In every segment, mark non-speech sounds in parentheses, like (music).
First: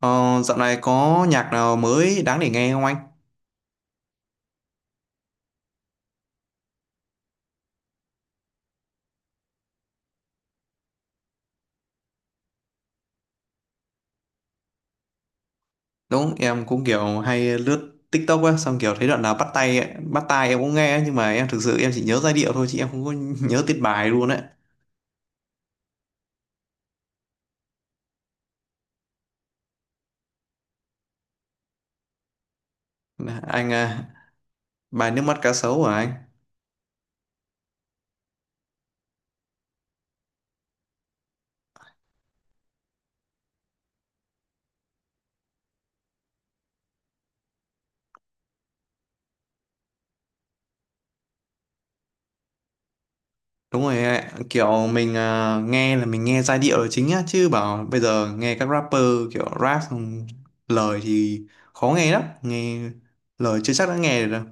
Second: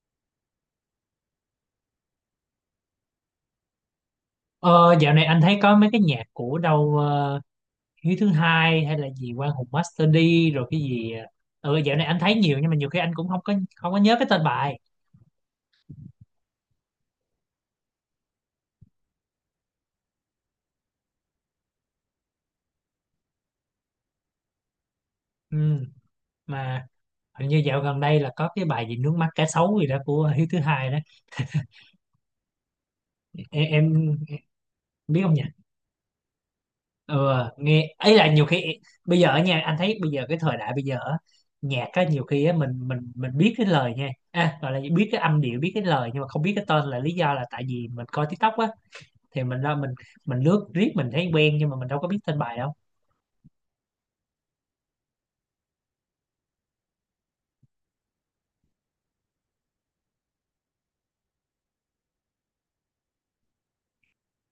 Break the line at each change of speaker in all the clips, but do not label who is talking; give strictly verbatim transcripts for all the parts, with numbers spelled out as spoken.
Ờ, dạo này có nhạc nào mới đáng để nghe không anh?
Ờ, Dạo này anh thấy có mấy cái nhạc của đâu ờ, Hiếu thứ hai hay là gì Quang Hùng Master D rồi cái gì ờ ừ, dạo này anh thấy nhiều nhưng mà nhiều khi anh cũng không có không có nhớ cái tên bài.
Đúng, em cũng kiểu hay lướt TikTok á, xong kiểu thấy đoạn nào bắt tay, ấy- bắt tai em cũng nghe ấy, nhưng mà em thực sự em chỉ nhớ giai điệu thôi chứ em không có (laughs) nhớ tiết bài luôn đấy.
Ừ, mà hình như dạo gần đây là có cái bài gì nước mắt cá sấu gì đó của Hiếu thứ hai đó. em,
Anh
em
à, bài
biết
nước
không
mắt
nhỉ?
cá sấu hả anh?
Ừ, nghe ấy là nhiều khi bây giờ ở nha anh thấy bây giờ cái thời đại bây giờ á, nhạc á nhiều khi á mình mình mình biết cái lời nha à, gọi là biết cái âm điệu biết cái lời nhưng mà không biết cái tên, là lý do là tại vì mình coi TikTok á, thì mình ra mình mình lướt riết mình thấy quen nhưng mà mình đâu có biết tên bài đâu.
Đúng rồi, ạ. Kiểu mình à, nghe là mình nghe giai điệu là chính á, chứ bảo bây giờ nghe các rapper kiểu rap xong lời thì khó nghe lắm, nghe lời chưa chắc đã nghe được đâu.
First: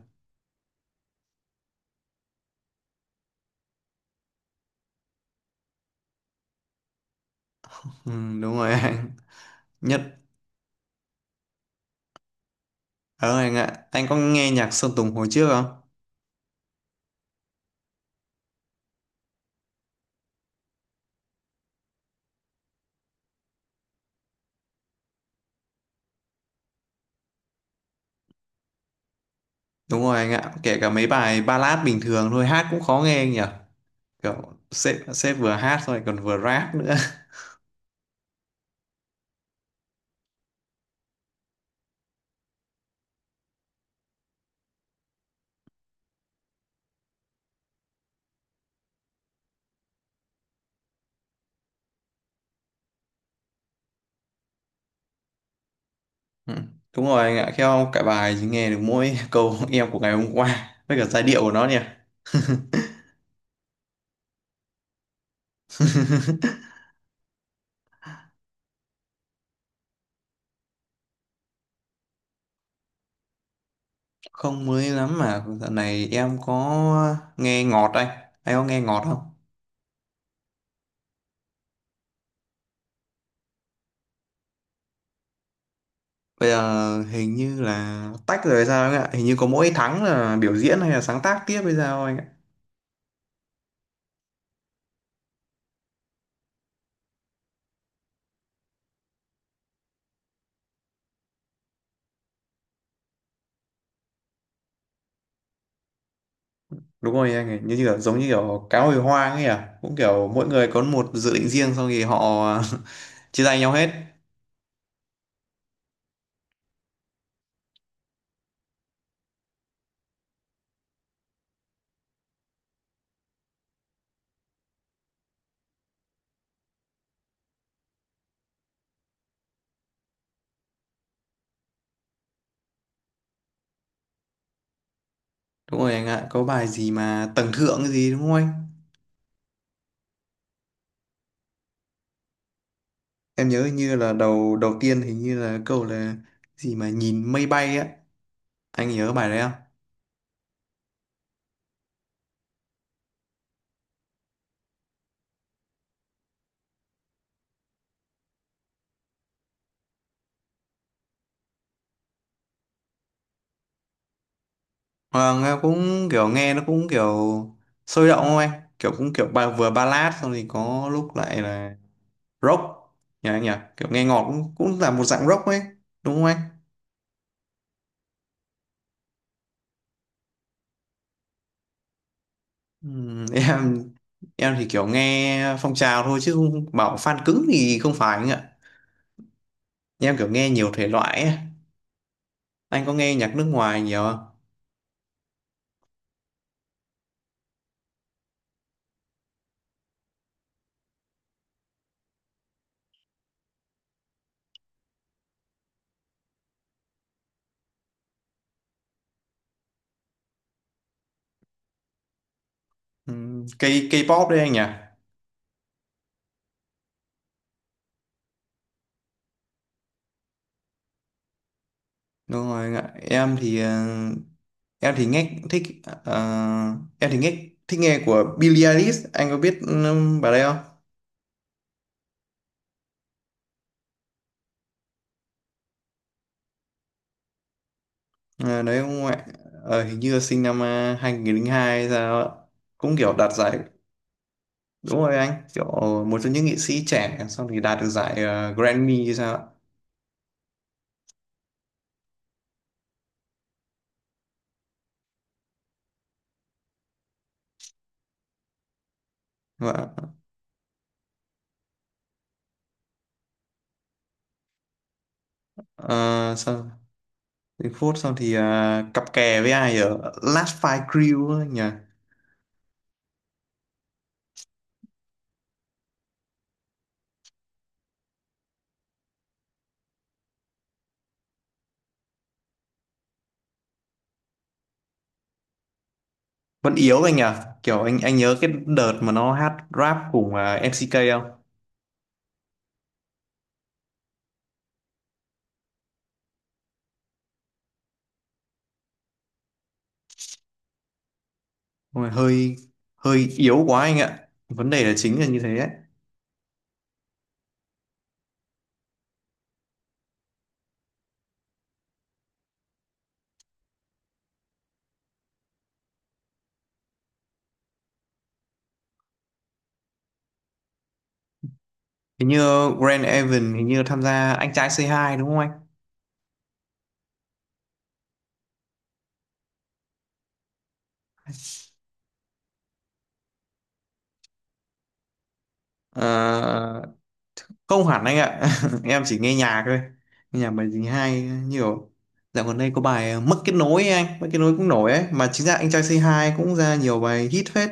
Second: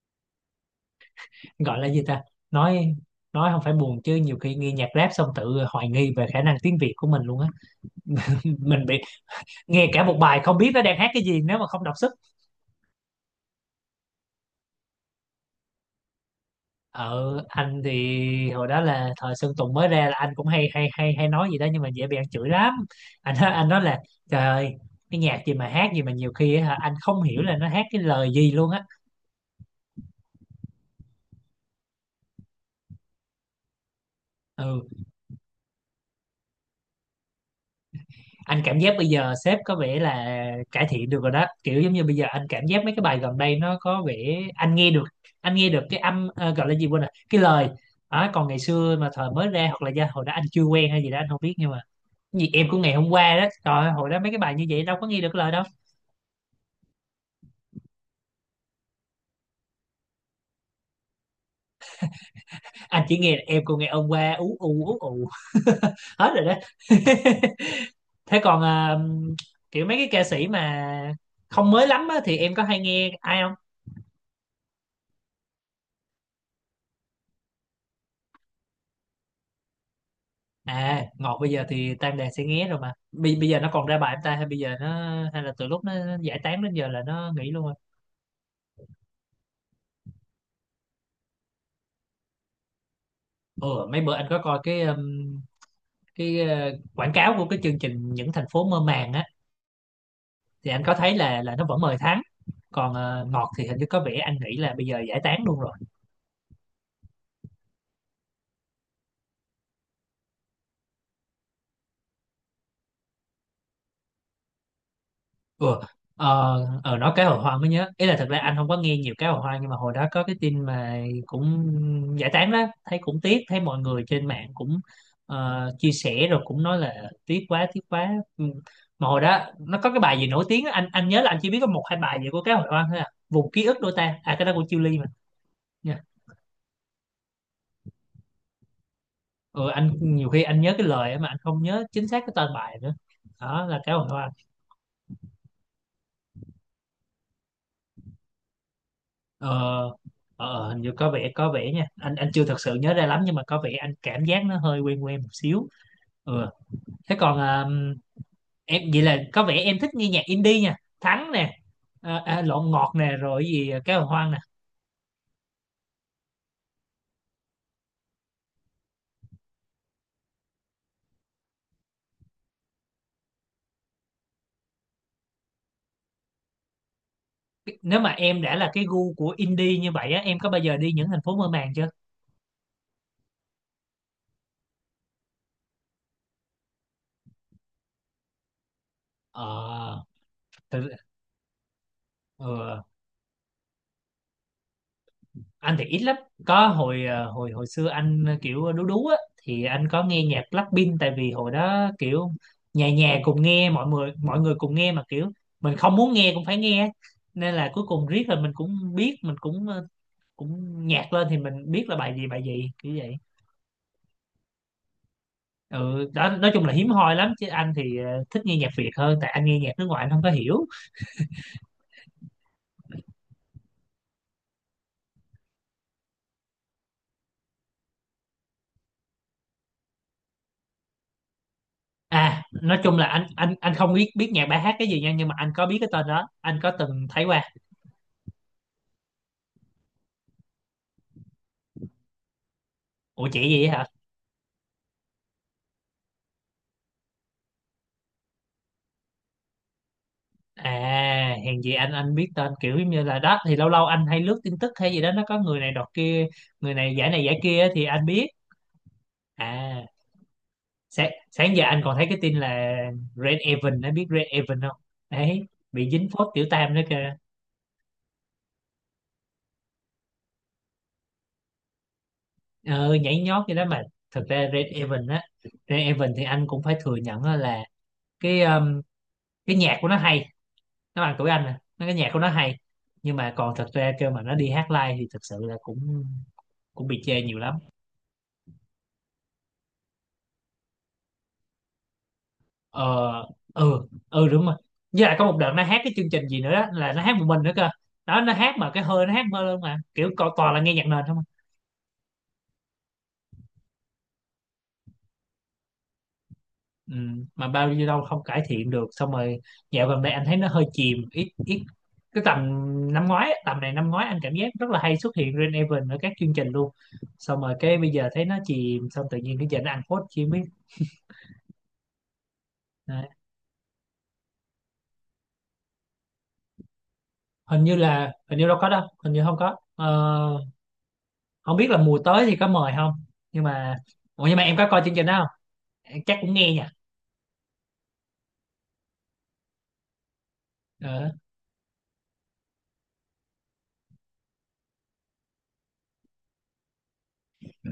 Gọi là gì ta, nói nói không phải buồn chứ nhiều khi nghe nhạc rap xong tự hoài nghi về khả năng tiếng Việt của mình luôn á.
Ừ,
(laughs)
đúng rồi
Mình bị
anh. (laughs)
nghe
Nhất
cả một bài không biết nó đang hát cái gì nếu mà không đọc sức.
Ờ anh ạ, anh có nghe nhạc Sơn Tùng hồi trước không?
Ở anh thì hồi đó là thời Sơn Tùng mới ra là anh cũng hay hay hay hay nói gì đó nhưng mà dễ bị ăn chửi lắm. Anh nói- anh nói là trời ơi, cái nhạc gì mà hát gì mà nhiều khi á hả, anh không hiểu là nó hát cái lời gì luôn á.
Đúng rồi anh ạ, kể cả mấy bài ballad bình thường thôi hát cũng khó nghe anh nhỉ. Kiểu
Ừ,
sếp sếp vừa hát rồi còn vừa rap nữa. (laughs)
anh cảm giác bây giờ sếp có vẻ là cải thiện được rồi đó, kiểu giống như bây giờ anh cảm giác mấy cái bài gần đây nó có vẻ anh nghe được, anh nghe được cái âm ờ, gọi là gì quên rồi cái lời. Đó, còn ngày xưa mà thời mới ra hoặc là do hồi đó anh chưa quen hay gì đó anh không biết, nhưng mà cái gì em của ngày hôm qua đó trời ơi, hồi đó mấy cái bài như vậy đâu có nghe được lời đâu.
Ừ. Đúng rồi anh ạ, theo cả bài chỉ nghe được mỗi (laughs) câu em của ngày hôm qua với cả giai điệu của nó nhỉ. (laughs)
Anh chỉ nghe là em của ngày hôm qua ú ù ú ù, (laughs) hết rồi đó. (laughs) Thế còn ờ, kiểu mấy cái ca sĩ mà không mới lắm á, thì em có hay nghe ai?
Không mới lắm mà dạo này em có nghe ngọt anh. Anh có nghe ngọt không?
À, Ngọt bây giờ thì Tam Đàn sẽ nghé rồi mà. Bây, bây giờ nó còn ra bài em ta hay bây giờ nó hay là từ lúc nó giải
Bây
tán đến giờ
giờ
là nó
hình
nghỉ
như
luôn rồi.
là tách rồi hay sao anh ạ? Hình như có mỗi tháng là biểu diễn hay là sáng tác tiếp hay sao anh ạ?
Ừ, mấy bữa anh có coi cái um, cái uh, quảng cáo của cái chương trình những thành phố mơ màng á thì anh có thấy là là nó vẫn mời Thắng. Còn ờ, Ngọt thì hình như có vẻ anh nghĩ là bây giờ giải tán luôn rồi.
Đúng rồi anh, ấy như kiểu giống như kiểu cá hồi hoang ấy à, cũng kiểu mỗi người có một dự định riêng xong thì họ (laughs) chia tay nhau hết.
Ủa, ờ, ờ, nói cá hồi hoang mới nhớ ý là thật ra anh không có nghe nhiều cá hồi hoang nhưng mà hồi đó có cái tin mà cũng giải tán đó, thấy cũng tiếc, thấy mọi người trên mạng cũng ờ, chia sẻ rồi cũng nói là tiếc quá tiếc quá. Ừ, mà hồi đó nó có cái bài gì nổi tiếng á, anh anh nhớ là anh chỉ biết có một hai bài gì của cá hồi hoang thôi à, vùng ký ức đôi ta à, cái đó của Chillies mà
Đúng rồi
nha.
anh ạ, có bài gì mà tầng thượng cái gì đúng không anh?
Ừ, anh nhiều khi anh nhớ cái lời á mà anh không nhớ chính xác cái tên bài nữa,
Em nhớ
đó
hình
là cá
như
hồi
là
hoang.
đầu đầu tiên hình như là câu là gì mà nhìn mây bay á. Anh nhớ bài đấy
Ờ,
không?
ờ, ờ, hình như có vẻ có vẻ nha, anh anh chưa thật sự nhớ ra lắm nhưng mà có vẻ anh cảm giác nó hơi quen quen một xíu. Ừ. Thế còn à, em vậy là có vẻ em thích nghe nhạc indie nha, Thắng nè, à, à, Lộn Ngọt nè rồi gì à, Cá Hồi Hoang nè.
Ờ, nghe cũng kiểu, nghe nó cũng kiểu sôi động không anh? Kiểu cũng kiểu ba, vừa ballad xong thì có lúc lại là rock nhỉ anh nhỉ. Kiểu nghe ngọt cũng cũng là một dạng rock ấy, đúng không anh?
Nếu mà em đã là cái gu của indie như vậy á, em có bao giờ đi những thành phố mơ màng chưa?
Ừm, em em thì kiểu nghe phong trào thôi chứ không bảo fan cứng thì không phải anh ạ.
ờ,
Em kiểu nghe nhiều
Thực,
thể loại ấy.
ừ.
Anh có nghe nhạc nước ngoài nhiều không?
Anh thì ít lắm, có hồi ờ, hồi hồi xưa anh ờ, kiểu đú đú á thì anh có nghe nhạc Blackpink, tại vì hồi đó kiểu nhà nhà cùng nghe, mọi người mọi người cùng nghe mà kiểu mình không muốn nghe cũng phải nghe, nên là cuối cùng riết là mình cũng biết, mình cũng ờ, cũng nhạc lên thì mình biết là bài gì bài gì kiểu vậy.
Ừm, K K-pop đấy anh nhỉ.
Ừ, đó nói chung là hiếm hoi lắm chứ anh thì ờ, thích nghe nhạc Việt hơn, tại anh nghe nhạc nước ngoài anh không có hiểu.
Đúng rồi anh ạ, em thì ờ, em thì nghe thích ờ, em thì nghe thích nghe của Billie Eilish. Anh có biết um, bà đây không?
À, nói chung là anh anh anh không biết biết nhạc bài hát cái gì nha, nhưng mà anh có biết cái tên đó, anh có từng thấy qua.
Ờ, đấy không ạ. Ờ, hình như là sinh năm uh, hai không không hai hay sao ạ, cũng kiểu
Ủa
đạt
chị
giải.
gì hả?
Đúng rồi anh, kiểu một trong những nghệ sĩ trẻ xong thì đạt được giải ờ, Grammy hay sao ạ?
À, hèn gì anh anh biết tên, kiểu giống như là đó thì lâu lâu anh hay lướt tin tức hay gì đó nó có người này đọt kia, người này giải này giải kia á, thì anh biết. À,
Và
sáng, sáng giờ anh còn thấy cái tin là Red Evan, anh biết Red Evan không? Đấy, bị dính phốt
ờ,
tiểu
sao
tam đó kìa.
đến phút xong thì ờ, cặp kè với ai ở Last Fight Crew ấy nhỉ?
Ờ, nhảy nhót vậy đó mà. Thực ra Red Evan á, Red Evan thì anh cũng phải thừa nhận á là cái um, cái nhạc của nó hay, nó bằng tuổi anh nè, nó cái nhạc của nó hay. Nhưng mà còn thật ra kêu mà nó đi hát live thì thật sự là cũng
Vẫn
cũng
yếu
bị
anh
chê
nhỉ.
nhiều lắm.
Kiểu anh anh nhớ cái đợt mà nó hát rap cùng ờ, em xê ca không?
Ờ ừ ừ đúng rồi. Với lại có một đợt nó hát cái chương trình gì nữa đó là nó hát một mình nữa cơ, đó nó hát mà cái hơi nó hát mơ luôn mà kiểu co- toàn là nghe nhạc nền không à.
Ôi, hơi hơi yếu quá anh ạ, vấn đề là chính là như thế ấy.
Ừ, mà bao nhiêu đâu không cải thiện được, xong rồi dạo gần đây anh thấy nó hơi chìm ít ít. Cái tầm năm ngoái á, tầm này năm ngoái anh cảm giác rất là hay xuất hiện Rain Event ở các chương trình luôn, xong rồi cái bây giờ thấy nó chìm xong tự nhiên cái giờ nó ăn phốt chi không biết.
Hình như Grand
Đấy.
Evan hình như tham gia anh trai c hai đúng không anh?
Hình như là hình như đâu có đâu, hình như không có. Ờ, không biết là mùa tới thì có mời không, nhưng mà ủa nhưng mà em có coi chương trình đó không, chắc cũng nghe nhỉ.
Ờ, không hẳn anh ạ. (laughs) Em chỉ nghe nhạc thôi, nghe nhạc bài gì
Ờ.
hay nhiều. Dạo gần đây có bài ờ, mất kết nối ấy anh, mất kết nối cũng nổi ấy mà. Chính ra anh trai Say Hi cũng ra nhiều bài hit phết.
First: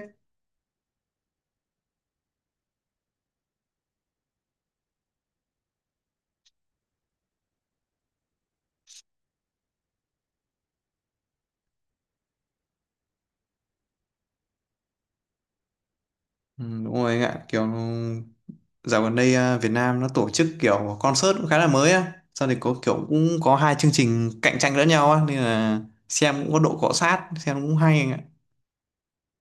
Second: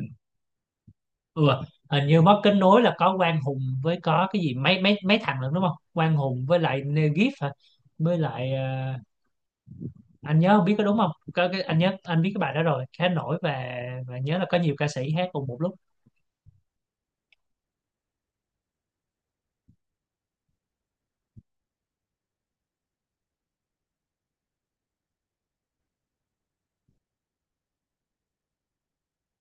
Ừ. Hình như mất kết nối là có Quang Hùng với có cái gì mấy mấy mấy thằng nữa đúng không, Quang Hùng với lại Negif hả, với lại ờ, anh nhớ không biết có đúng không, có cái anh nhớ anh biết cái bài đó rồi khá nổi, và và nhớ là có nhiều ca sĩ hát cùng một lúc.
Ừ, đúng rồi anh ạ, kiểu ừ, dạo gần đây à, Việt Nam nó tổ chức kiểu concert cũng khá là mới á, sau thì có kiểu cũng có hai chương trình cạnh tranh lẫn nhau á nên là xem cũng có độ cọ sát, xem cũng hay anh ạ.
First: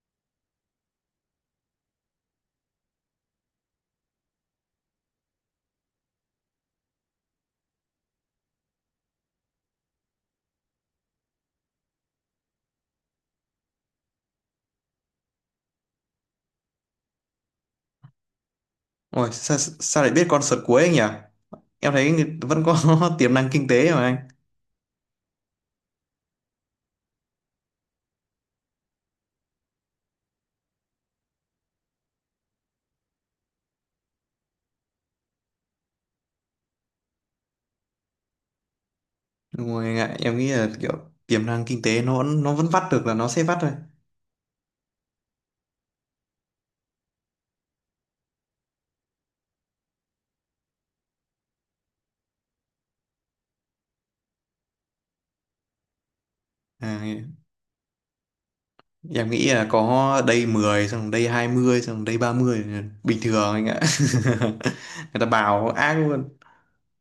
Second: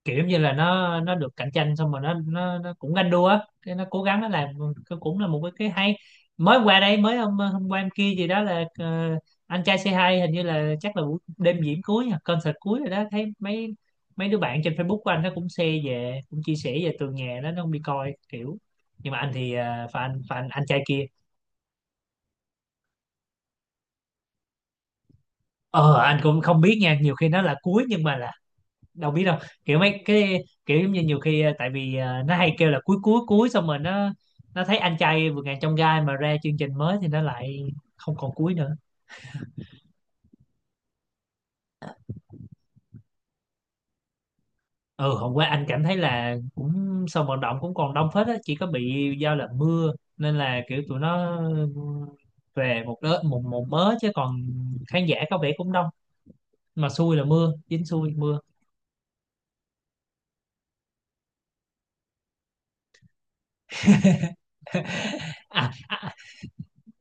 Kiểu như là nó nó được cạnh tranh xong rồi nó nó nó cũng ganh đua á, cái nó cố gắng nó làm, cái cũng là một cái, cái hay. Mới qua đây mới hôm hôm qua em kia gì đó là ờ, anh trai Say hai hình như là chắc là buổi đêm diễn cuối nha, concert cuối rồi đó, thấy mấy mấy đứa bạn trên Facebook của anh nó cũng share về cũng chia sẻ về tường nhà đó, nó không đi coi kiểu, nhưng mà
Ôi
anh thì
sao,
ờ,
sao lại
fan
biết
fan
concert
anh
cuối
trai
anh nhỉ?
kia.
Em thấy vẫn có (laughs) tiềm năng kinh tế mà anh.
Ờ anh cũng không biết nha, nhiều khi nó là cuối nhưng mà là đâu biết đâu, kiểu mấy cái kiểu giống như nhiều khi ờ, tại vì ờ, nó hay kêu là cuối cuối cuối xong rồi nó nó thấy anh trai vượt ngàn chông gai mà ra chương trình mới thì nó lại không còn cuối nữa.
Đúng rồi anh ạ, em nghĩ là kiểu tiềm năng kinh tế nó vẫn- nó vẫn vắt được là nó sẽ vắt thôi.
Ừ, hôm qua anh cảm thấy là cũng sân vận động cũng còn đông phết á, chỉ có bị giao là mưa nên là kiểu tụi nó về một đợt một một mớ chứ còn khán giả có vẻ cũng đông, mà
À,
xui là mưa, dính xui mưa.
em nghĩ là có đây mười xong đây hai mươi xong đây ba mươi là bình thường anh ạ.
(laughs)
(laughs) Người ta bảo
à,
ác
à,
luôn.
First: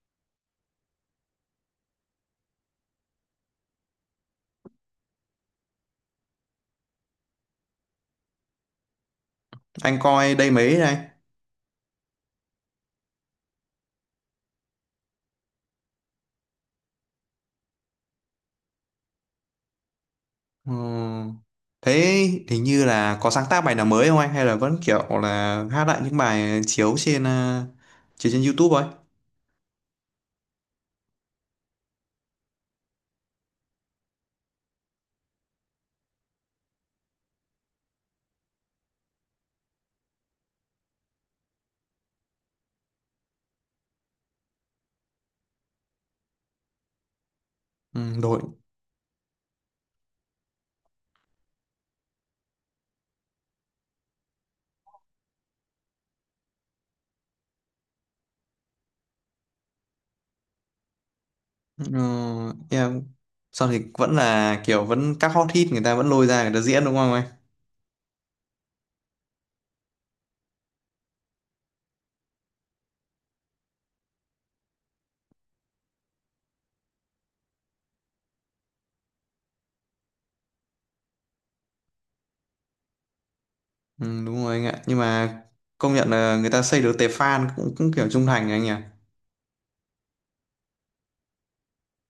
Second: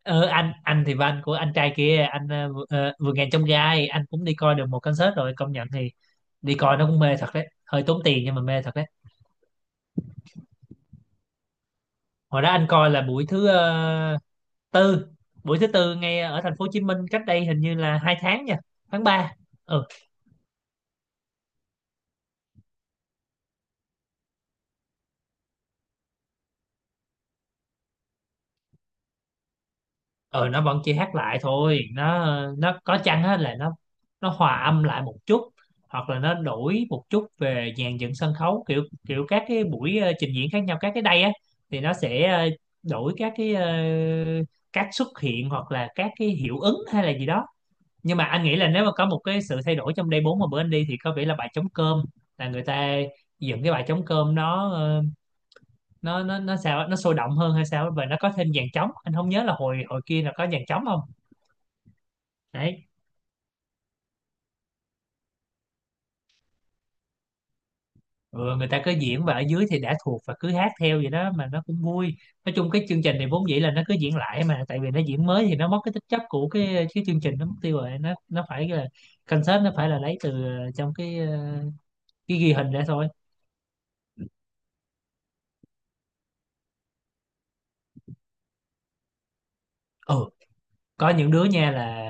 ờ anh anh thì van của anh trai kia anh ờ, vừa ờ, vừa ngàn trong gai anh cũng đi coi được một concert rồi, công nhận thì đi coi nó cũng mê thật đấy, hơi tốn tiền nhưng mà mê thật đấy.
Anh coi đây mấy này.
Hồi đó anh coi là buổi thứ ờ, tư, buổi thứ tư ngay ở thành phố Hồ Chí Minh, cách đây hình như là hai tháng nha, tháng ba.
Ừ. Thế hình như là có sáng tác bài nào mới không anh, hay là vẫn kiểu là hát lại những bài chiếu trên ờ, chiếu trên YouTube ấy?
Ừ nó vẫn chỉ hát lại thôi, nó nó có chăng á là nó nó hòa âm lại một chút, hoặc là nó đổi một chút về dàn dựng sân khấu kiểu kiểu các cái buổi ờ, trình diễn khác nhau các cái day á, thì nó sẽ ờ, đổi các cái ờ, cách xuất hiện hoặc là các cái hiệu ứng hay là gì đó.
Ừ,
Nhưng mà
đội.
anh nghĩ là nếu mà có một cái sự thay đổi trong day bốn mà bữa anh đi thì có vẻ là bài trống cơm, là người ta dựng cái bài trống cơm, nó ờ, nó nó nó sao á, nó sôi động hơn hay sao á, và nó có thêm dàn trống. Anh không nhớ là hồi hồi kia là có dàn trống không,
Ừ,
đấy.
em sau thì vẫn là kiểu vẫn các hot hit, người ta vẫn lôi ra người ta diễn đúng không?
Ừ, người ta cứ diễn và ở dưới thì đã thuộc và cứ hát theo vậy đó mà nó cũng vui. Nói chung cái chương trình này vốn dĩ là nó cứ diễn lại, mà tại vì nó diễn mới thì nó mất cái tính chất của cái cái chương trình, nó mất tiêu rồi. Nó nó phải là concert, nó phải là lấy từ ờ, trong cái ờ, cái ghi hình ra thôi.
Ừ, đúng rồi anh ạ, nhưng mà công nhận là người ta xây được tệp fan cũng, cũng kiểu trung thành anh nhỉ.
Ừ, có những đứa nha là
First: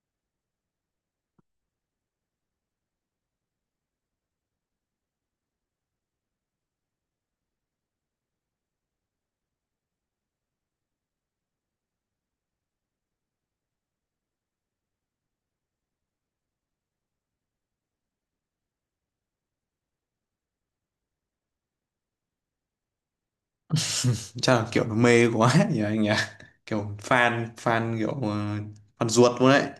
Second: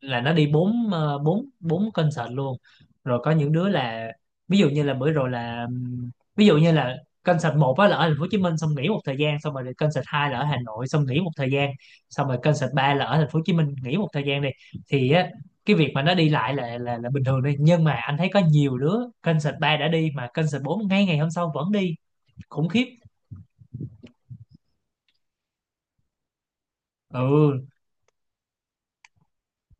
là nó đi bốn ờ, bốn bốn concert luôn. Rồi có những đứa là, ví dụ như là bữa rồi là ừm, ví dụ như là concert một á là ở thành phố Hồ Chí Minh, xong nghỉ một thời gian, xong rồi thì concert hai là ở Hà Nội, xong nghỉ một thời gian, xong rồi concert ba là ở thành phố Hồ Chí Minh, nghỉ một thời gian đi. Thì á, cái việc mà nó đi lại là là là bình thường đi, nhưng mà anh thấy có nhiều đứa concert ba đã đi mà concert bốn ngay ngày hôm sau vẫn đi. Khủng khiếp.
(laughs) Chắc là kiểu nó mê quá nhỉ anh nhỉ, kiểu fan
Ừ.
fan kiểu ờ, fan ruột luôn đấy.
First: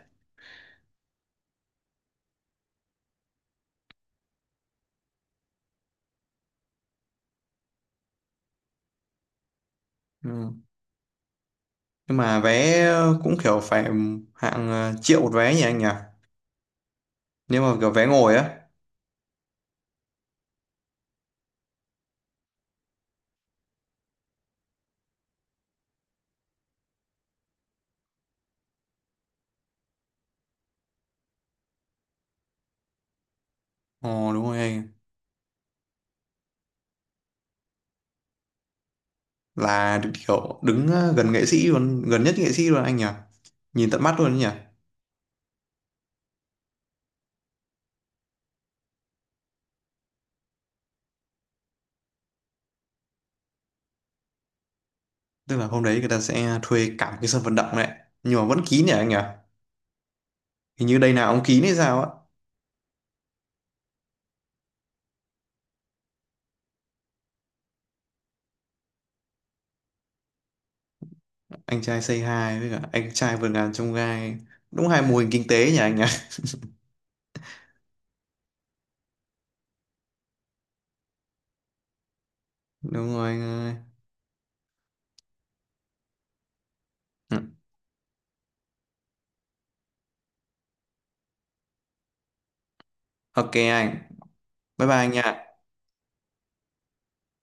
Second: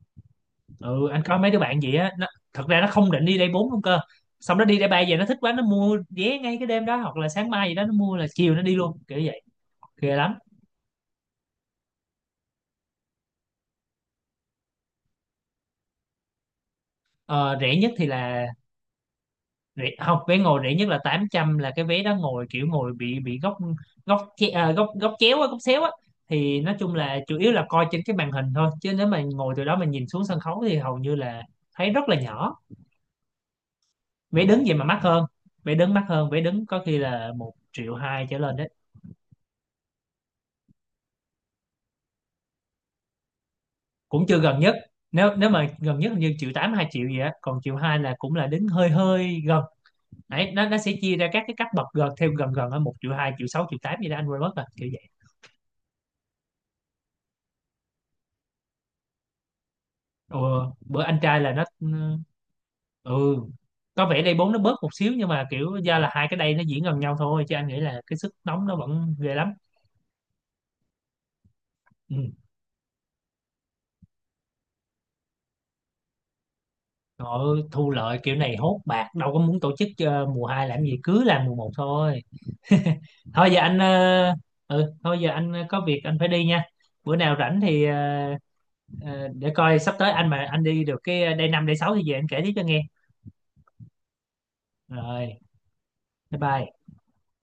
Ừ, anh coi mấy đứa bạn vậy á, nó, thật ra nó không định đi đây bốn luôn cơ, xong nó đi đây ba về, nó thích quá, nó mua vé ngay cái đêm đó hoặc là sáng mai gì đó, nó mua là chiều nó đi luôn kiểu vậy. Ghê lắm.
Ừ. Nhưng mà vé cũng kiểu phải hạng ờ, triệu một vé nhỉ anh nhỉ,
ờ,
nếu
Rẻ
mà kiểu
nhất
vé
thì
ngồi
là,
á.
rẻ, không, vé ngồi rẻ nhất là tám trăm, là cái vé đó ngồi kiểu ngồi bị bị góc, góc che- à, góc góc chéo á, góc xéo á. Thì nói chung là chủ yếu là coi trên cái màn hình thôi, chứ nếu mà ngồi từ đó mà nhìn xuống sân khấu thì hầu như là thấy rất là nhỏ.
Ồ đúng
Vé
rồi
đứng vậy mà
anh,
mắc hơn. Vé đứng mắc hơn, vé đứng có khi là một triệu hai trở lên đấy.
là kiểu đứng ờ, gần nghệ sĩ luôn, gần nhất nghệ sĩ luôn anh nhỉ. Nhìn tận mắt
Cũng
luôn đấy
chưa
nhỉ.
gần nhất. Nếu nếu mà gần nhất hình như triệu tám, hai triệu gì á, còn triệu hai là cũng là đến hơi hơi gần. Đấy, nó nó sẽ chia ra các cái cấp bậc gần theo gần, gần ở một triệu hai, triệu sáu, triệu tám gì đó, anh quên mất rồi kiểu vậy.
Tức là hôm đấy người ta sẽ thuê cả một cái sân vận động đấy, nhưng mà vẫn kín nhỉ anh nhỉ?
Ừ,
Hình như
bữa
đây
anh
nào
trai
ông
là
kín
nó,
hay
ừ.
sao á?
Ừ, có vẻ đây bốn nó bớt một xíu, nhưng mà kiểu do là hai cái đây nó diễn gần nhau thôi, chứ anh nghĩ là cái sức nóng nó vẫn ghê lắm.
Anh trai
Ừ.
Say Hi với cả anh trai vượt ngàn chông gai, đúng hai mô hình kinh tế nhỉ anh nhỉ.
Rồi, thu lợi kiểu này hốt bạc, đâu có muốn tổ chức ờ, mùa hai làm gì, cứ làm mùa một thôi. (laughs)
(laughs) Đúng rồi anh
thôi giờ
ơi.
anh ờ, ừ Thôi giờ anh có việc anh phải đi nha. Bữa
Ừ.
nào rảnh thì ờ, ờ, để coi sắp tới anh mà anh đi được cái day năm, day sáu thì về anh kể tiếp cho nghe.
OK anh, bye bye anh nha.
Rồi, bye bye.